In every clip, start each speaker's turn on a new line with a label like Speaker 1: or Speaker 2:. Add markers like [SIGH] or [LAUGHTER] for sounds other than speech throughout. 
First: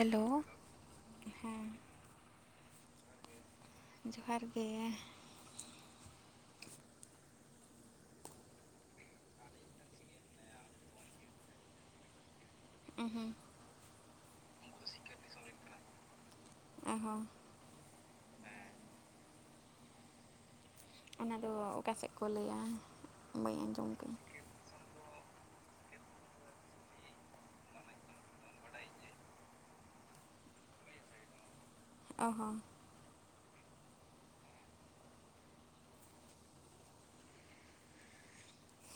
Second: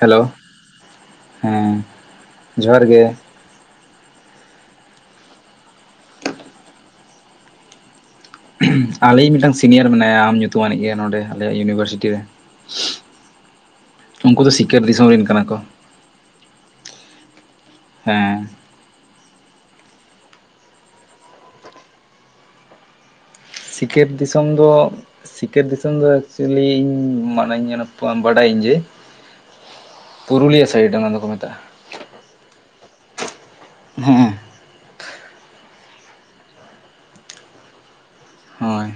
Speaker 1: Hello ᱦᱮᱸ ᱡᱚᱦᱟᱨ ᱜᱮ
Speaker 2: ᱡᱚᱦᱟᱨ ᱜᱮ
Speaker 1: ᱟᱞᱮ ᱤᱡ ᱢᱤᱫᱴᱟᱱ ᱥᱤᱱᱤᱭᱟᱨ ᱢᱮᱱᱟᱭᱟ ᱟᱢ ᱧᱩᱛᱩᱢᱟᱱᱤᱡ ᱜᱮ ᱱᱚᱰᱮ ᱟᱞᱮᱭᱟᱜ ᱤᱭᱩᱱᱤᱵᱷᱟᱨᱥᱤᱴᱤ ᱨᱮ
Speaker 2: ᱩᱸ ᱦᱩᱸ
Speaker 1: ᱩᱱᱠᱩ ᱫᱚ ᱥᱤᱠᱟᱹᱨ ᱫᱤᱥᱚᱢ ᱨᱮᱱ ᱠᱟᱱᱟ ᱠᱚ
Speaker 2: ᱚᱦ ᱦᱚᱸ
Speaker 1: ᱦᱮᱸ
Speaker 2: ᱚᱱᱟᱫᱚ ᱚᱠᱟ ᱥᱮᱫ ᱠᱚ ᱞᱟᱹᱭᱟ? ᱵᱟᱹᱧ ᱟᱸᱡᱚᱢ
Speaker 1: ᱥᱤᱠᱟᱹᱨ
Speaker 2: ᱠᱟᱜᱼᱟ
Speaker 1: ᱫᱤᱥᱚᱢ ᱫᱚ ᱥᱤᱠᱟᱹᱨ ᱫᱤᱥᱚᱢ ᱫᱚ ᱮᱠᱪᱩᱭᱮᱞᱤ ᱤᱧ ᱢᱟᱱᱮ ᱵᱟᱰᱟᱭᱟᱹᱧ ᱡᱮ ᱯᱩᱨᱩᱞᱤᱭᱟᱹ ᱥᱟᱭᱤᱰ ᱚᱱᱟ ᱫᱚᱠᱚ ᱢᱮᱛᱟᱜᱼᱟ
Speaker 2: ᱚ ᱦᱚᱸ
Speaker 1: ᱦᱮᱸ ᱦᱳᱭ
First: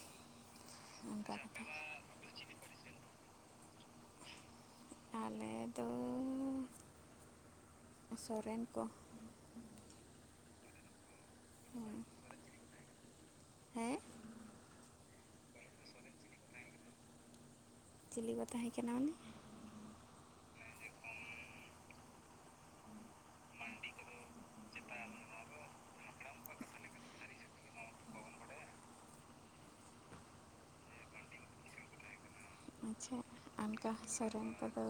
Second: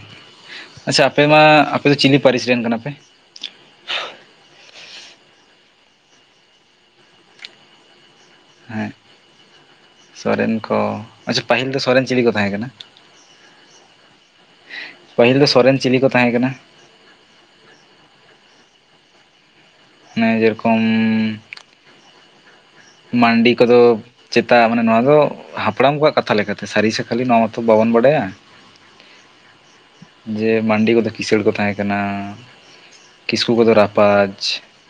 Speaker 1: ᱟᱪᱪᱷᱟ ᱟᱯᱮ
Speaker 2: ᱚᱱᱠᱟ
Speaker 1: ᱢᱟ
Speaker 2: ᱠᱟᱛᱷᱟ
Speaker 1: ᱟᱯᱮ ᱫᱚ ᱪᱤᱞᱤ ᱯᱟᱹᱨᱤᱥ ᱨᱮᱱ ᱠᱟᱱᱟᱯᱮ?
Speaker 2: ᱟᱞᱮ ᱫᱚ ᱥᱚᱨᱮᱱ ᱠᱚ
Speaker 1: ᱦᱮᱸ ᱥᱚᱨᱮᱱ ᱠᱚ ᱟᱪᱪᱷᱟ ᱯᱟᱹᱦᱤᱞ ᱫᱚ ᱥᱚᱨᱮᱱ ᱪᱤᱞᱤ ᱠᱚ ᱛᱟᱦᱮᱸ ᱠᱟᱱᱟ?
Speaker 2: ᱦᱮᱸ
Speaker 1: ᱯᱟᱹᱦᱤᱞ ᱫᱚ ᱥᱚᱨᱮᱱ ᱪᱤᱞᱤ ᱠᱚ ᱛᱟᱦᱮᱸ ᱠᱟᱱᱟ?
Speaker 2: ᱪᱤᱞᱤ ᱠᱚ ᱛᱟᱦᱮᱸ ᱠᱟᱱᱟ ᱢᱟᱱᱮ?
Speaker 1: ᱢᱟᱱᱮ ᱡᱮ ᱨᱚᱠᱚᱢ ᱢᱟᱹᱱᱰᱤ ᱠᱚᱫᱚ ᱪᱮᱛᱟᱜ ᱢᱟᱱᱮ ᱱᱚᱣᱟ ᱫᱚ ᱦᱟᱯᱲᱟᱢ ᱠᱚᱣᱟᱜ ᱠᱟᱛᱷᱟ ᱞᱮᱠᱟᱛᱮ ᱥᱟᱹᱨᱤ ᱠᱷᱟᱹᱞᱤ ᱱᱚᱣᱟ ᱢᱟᱛᱚ ᱵᱟᱵᱚᱱ ᱵᱟᱰᱟᱭᱟ
Speaker 2: [INAUDIBLE]
Speaker 1: ᱡᱮ ᱢᱟᱱᱰᱤ ᱠᱚᱫᱚ ᱠᱤᱥᱟᱹᱲ ᱠᱚ ᱛᱟᱦᱮᱸ ᱠᱟᱱᱟ ᱠᱤᱥᱠᱩ ᱠᱚᱫᱚ ᱨᱟᱯᱟᱡᱽ
Speaker 2: ᱛᱚ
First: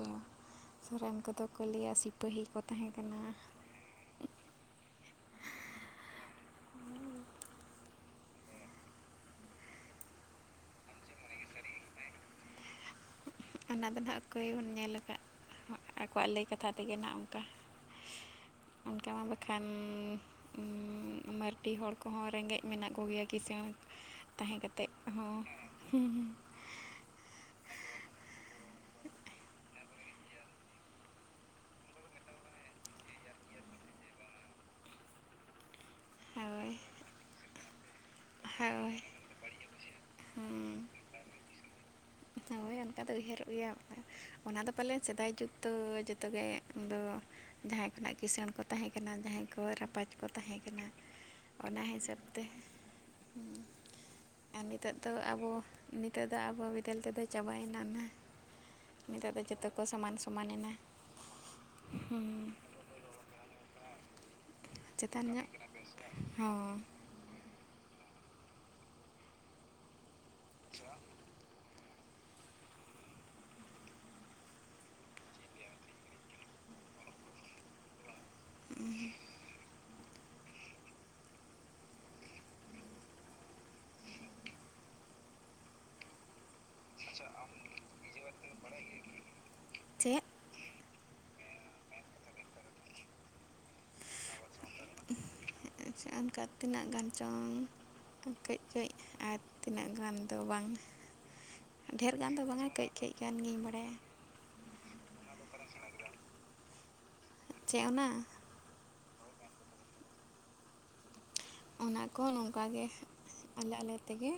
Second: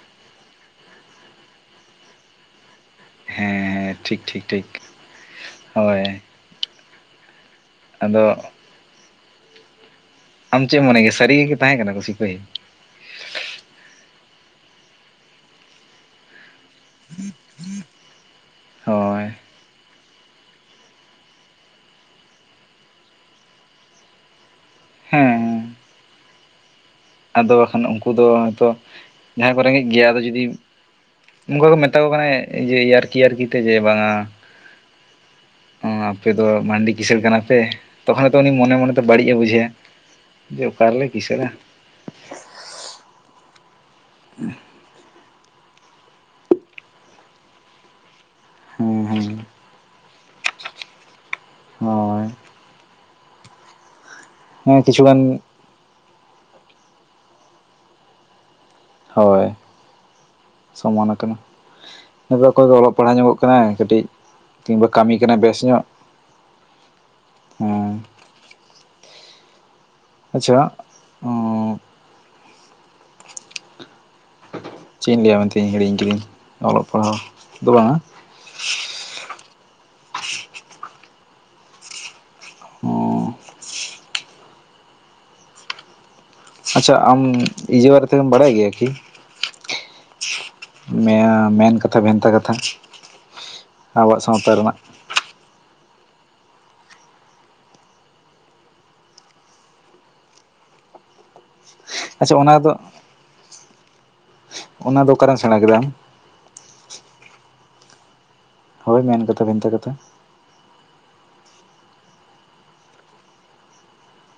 Speaker 2: ᱥᱚᱨᱮᱱ ᱠᱚᱫᱚ ᱠᱚ ᱞᱟᱹᱭᱟ ᱥᱤᱯᱟᱹᱦᱤ ᱠᱚ ᱛᱟᱦᱮᱸ ᱠᱟᱱᱟ
Speaker 1: ᱦᱮᱸ ᱴᱷᱤᱠ ᱴᱷᱤᱠ ᱴᱷᱤᱠ ᱦᱚᱭ ᱟᱫᱚ ᱟᱢ ᱪᱮᱫ ᱮᱢ ᱢᱚᱱᱮ ᱜᱮᱭᱟ ᱥᱟᱹᱨᱤ ᱜᱮ ᱠᱤ ᱛᱟᱦᱮᱸ ᱠᱟᱱᱟ ᱠᱚ ᱥᱤᱯᱟᱹᱦᱤ
Speaker 2: ᱚᱱᱟ ᱫᱚ ᱱᱟᱦᱟᱜ ᱚᱠᱚᱭ ᱵᱚᱱ ᱧᱮᱞ ᱠᱟᱫ ᱟᱠᱚᱣᱟᱜ ᱞᱟᱹᱭ ᱠᱟᱛᱷᱟ ᱛᱮᱜᱮ ᱱᱟᱦᱟᱜ ᱚᱱᱠᱟ ᱚᱱᱠᱟ ᱢᱟ
Speaker 1: ᱦᱳᱭ
Speaker 2: ᱵᱟᱠᱷᱟᱱ ᱩᱱ ᱢᱟᱨᱰᱤ ᱦᱚᱲ ᱠᱚᱦᱚᱸ ᱨᱮᱸᱜᱮᱡ ᱢᱮᱱᱟᱜ ᱠᱚᱜᱮᱭᱟ ᱠᱤᱥᱟᱹᱬ ᱛᱟᱦᱮᱸ ᱠᱟᱛᱮᱫ ᱦᱚᱸ
Speaker 1: ᱦᱮᱸ
Speaker 2: ᱦᱩ
Speaker 1: ᱟᱫᱚ ᱠᱷᱟᱱ ᱩᱱᱠᱩ ᱫᱚ ᱦᱚᱭᱛᱚ ᱡᱟᱦᱟᱸᱭ ᱠᱚ ᱨᱮᱜᱮᱡ ᱜᱮᱭᱟ ᱟᱫᱚ ᱡᱩᱫᱤ ᱚᱱᱠᱟ ᱠᱚ ᱢᱮᱛᱟ ᱠᱚ ᱠᱟᱱᱟ ᱡᱮ ᱮᱭᱟᱨᱠᱤ ᱮᱭᱟᱨᱠᱤ ᱛᱮ ᱡᱮ ᱵᱟᱝ ᱟ ᱚ ᱟᱯᱮ ᱫᱚ
Speaker 2: ᱦᱳᱭ
Speaker 1: ᱢᱟᱱᱰᱤ ᱠᱤᱥᱟᱹᱲ ᱠᱟᱱᱟ ᱯᱮ ᱛᱚᱠᱷᱚᱱ ᱛᱚ ᱩᱱᱤ ᱢᱚᱱᱮ ᱢᱚᱱᱮ
Speaker 2: ᱦᱳᱭ
Speaker 1: ᱛᱮ ᱵᱟᱹᱲᱤᱡ ᱮ ᱵᱩᱡᱷᱟᱹ ᱡᱮ ᱚᱠᱟ ᱨᱮᱞᱮ ᱠᱤᱥᱟᱹᱬᱟ
Speaker 2: ᱦᱳᱭ ᱚᱱᱠᱟ ᱫᱚ ᱩᱭᱦᱟᱹᱨᱚᱜ ᱜᱮᱭᱟ ᱚᱱᱟᱫᱚ ᱯᱟᱞᱮ ᱥᱮᱫᱟᱭ ᱡᱩᱜᱽ ᱫᱚ ᱡᱚᱛᱚ ᱜᱮ ᱫᱚ ᱡᱟᱦᱟᱸᱭ ᱠᱷᱚᱱᱟᱜ ᱠᱤᱸᱥᱟᱹᱬ ᱠᱚ ᱛᱟᱦᱮᱸ
Speaker 1: ᱦᱮᱸ
Speaker 2: ᱠᱟᱱᱟ
Speaker 1: ᱦᱮᱸ
Speaker 2: ᱡᱟᱦᱟᱸᱭ ᱠᱚ ᱨᱟᱯᱟᱡᱽ ᱠᱚ ᱛᱟᱦᱮᱸ ᱠᱟᱱᱟ ᱚᱱᱟ ᱦᱤᱥᱟᱹᱵ
Speaker 1: ᱦᱳᱭ
Speaker 2: ᱛᱮ ᱦᱩ ᱟᱨ
Speaker 1: ᱦᱮᱸ
Speaker 2: ᱱᱤᱛᱚᱜ ᱫᱚ
Speaker 1: ᱠᱤᱪᱷᱩᱜᱟᱱ
Speaker 2: ᱟᱵᱚ ᱱᱤᱛᱚᱜ ᱫᱚ ᱟᱵᱚ ᱵᱤᱫᱟᱹᱞ ᱛᱮᱫᱚ ᱪᱟᱵᱟᱭᱱᱟ ᱱᱟ ᱱᱤᱛᱚᱜ ᱫᱚ
Speaker 1: ᱦᱳᱭ
Speaker 2: ᱡᱚᱛᱚ ᱠᱚ ᱥᱚᱢᱟᱱ ᱥᱚᱢᱟᱱ ᱮᱱᱟ
Speaker 1: ᱥᱚᱢᱟᱱ ᱟᱠᱟᱱᱟ
Speaker 2: ᱦᱩ
Speaker 1: ᱱᱤᱛᱚᱜ ᱚᱠᱚᱭ ᱫᱚ ᱚᱞᱚᱜ ᱯᱟᱲᱦᱟᱣ ᱧᱚᱜᱚᱜ ᱠᱟᱱᱟ ᱠᱟᱹᱴᱤᱡ ᱠᱤᱝᱵᱟ ᱠᱟᱹᱢᱤ
Speaker 2: ᱪᱮᱛᱟᱱ
Speaker 1: ᱠᱟᱱᱟᱭ
Speaker 2: ᱧᱚᱜ
Speaker 1: ᱵᱮᱥ
Speaker 2: ᱦᱚᱸ
Speaker 1: ᱦᱮᱸ ᱟᱪᱪᱷᱟ ᱚᱵ ᱪᱮᱫ ᱤᱧ ᱞᱟᱹᱭᱟ ᱢᱮᱱᱛᱮᱧ ᱦᱤᱲᱤᱧ ᱠᱤᱫᱟᱹᱧ ᱚᱞᱚᱜ ᱯᱟᱲᱦᱟᱣ ᱫᱚ ᱵᱟᱝ ᱟ
Speaker 2: [UNINTELLIGIBLE]
Speaker 1: ᱦᱚᱸ ᱟᱪᱪᱷᱟ ᱟᱢ ᱤᱭᱟ. ᱵᱟᱨᱮᱛᱮᱢ ᱵᱟᱲᱟᱭ ᱜᱮᱭᱟ ᱠᱤ
Speaker 2: ᱪᱮᱫ
Speaker 1: ᱢᱮᱱ ᱠᱟᱛᱷᱟ ᱵᱷᱮᱱᱛᱟ ᱠᱟᱛᱷᱟ ᱟᱵᱚᱣᱟᱜ ᱥᱟᱶᱛᱟ ᱨᱮᱱᱟᱜ
Speaker 2: ᱟᱪᱪᱷᱟ ᱚᱱᱠᱟ ᱛᱤᱱᱟᱹᱜ ᱜᱟᱱ ᱪᱚᱝ ᱠᱟᱹᱡ ᱠᱟᱹᱡ ᱟᱨ ᱛᱤᱱᱟᱹᱜ ᱜᱟᱱ ᱫᱚ ᱵᱟᱝ ᱰᱷᱮᱨ
Speaker 1: ᱟᱪᱪᱷᱟ
Speaker 2: ᱜᱟᱱ ᱫᱚ
Speaker 1: ᱚᱱᱟ
Speaker 2: ᱵᱟᱝᱟ ᱠᱟᱹᱡ ᱠᱟᱹᱡ ᱜᱟᱱ ᱜᱤᱧ ᱵᱟᱲᱟᱭᱟ
Speaker 1: ᱚᱱᱟ ᱫᱚ ᱚᱠᱟᱨᱮᱢ ᱥᱮᱸᱬᱟ ᱠᱮᱫᱟᱢ
Speaker 2: ᱪᱮᱫ ᱚᱱᱟ
Speaker 1: ᱦᱳᱭ ᱢᱮᱱ ᱠᱟᱛᱷᱟ ᱵᱷᱮᱱᱛᱟ ᱠᱟᱛᱷᱟ
Speaker 2: ᱚᱱᱟ ᱠᱚ ᱱᱚᱝᱠᱟᱜᱮ ᱟᱞᱮ ᱟᱞᱮ ᱛᱮᱜᱮ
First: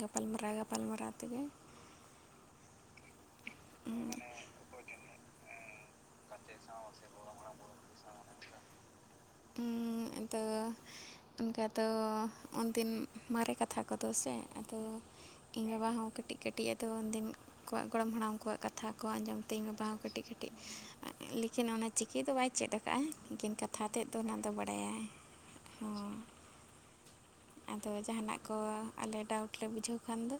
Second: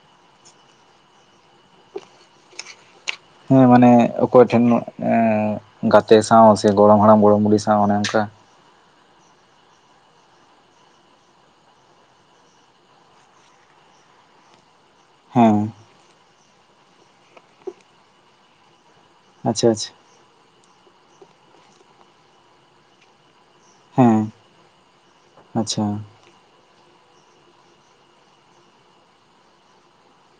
Speaker 2: ᱜᱟᱯᱟᱞᱢᱟᱨᱟᱣ ᱜᱟᱯᱟᱞᱢᱟᱨᱟᱣ ᱛᱮᱜᱮ
Speaker 1: ᱦᱮᱸ ᱢᱟᱱᱮ ᱚᱠᱚᱭ ᱴᱷᱮᱱ ᱮ ᱜᱟᱛᱮ ᱥᱟᱶ ᱥᱮ ᱜᱚᱲᱚᱢ ᱦᱟᱲᱟᱢ ᱜᱚᱲᱚᱢ ᱵᱩᱰᱦᱤ ᱥᱟᱶ ᱚᱱᱮ ᱚᱱᱠᱟ
Speaker 2: ᱦᱩᱸ ᱟᱫᱚ ᱚᱱᱠᱟ ᱫᱚ ᱩᱱᱫᱤᱱ ᱢᱟᱨᱮ ᱠᱟᱛᱷᱟ ᱠᱚᱫᱚ ᱥᱮ ᱟᱫᱚ ᱤᱧ
Speaker 1: ᱦᱮᱸ
Speaker 2: ᱵᱟᱵᱟ ᱦᱚᱸ ᱠᱟᱹᱴᱤᱡ ᱠᱟᱹᱴᱤᱡ ᱟᱫᱚ ᱩᱱᱫᱤᱱ ᱠᱚᱣᱟᱜ ᱜᱚᱲᱚᱢ ᱦᱟᱲᱟᱢ ᱠᱚᱣᱟᱜ ᱠᱟᱛ ᱛᱷᱟ ᱠᱚ ᱟᱸᱡᱚᱢ ᱛᱮ ᱤᱧ
Speaker 1: ᱟᱪᱪᱷᱟ
Speaker 2: ᱵᱟᱵᱟ
Speaker 1: ᱟᱪᱪᱷᱟ
Speaker 2: ᱦᱚᱸ ᱠᱟᱹᱴᱤᱡ ᱠᱟᱹ ᱴᱤᱡ ᱞᱮᱠᱤᱱ ᱚᱱᱟ ᱪᱤᱠᱤ ᱫᱚ ᱵᱟᱭ ᱪᱮᱫ ᱟᱠᱟᱫᱼᱟ ᱮᱠᱮᱱ ᱠᱟᱛᱷᱟ ᱛᱮᱫ ᱫᱚ
Speaker 1: ᱦᱮᱸ
Speaker 2: ᱚᱱᱟ ᱫᱚ ᱵᱟᱲᱟᱭᱟᱭ
Speaker 1: ᱟᱪᱪᱷᱟ
Speaker 2: ᱦᱚᱸ ᱟᱫᱚ ᱡᱟᱦᱟᱱᱟᱜ ᱠᱚ ᱟᱞᱮ ᱰᱟᱣᱩᱴ ᱞᱮ ᱵᱩᱡᱷᱟᱹᱣ ᱠᱷᱟᱱ ᱫᱚ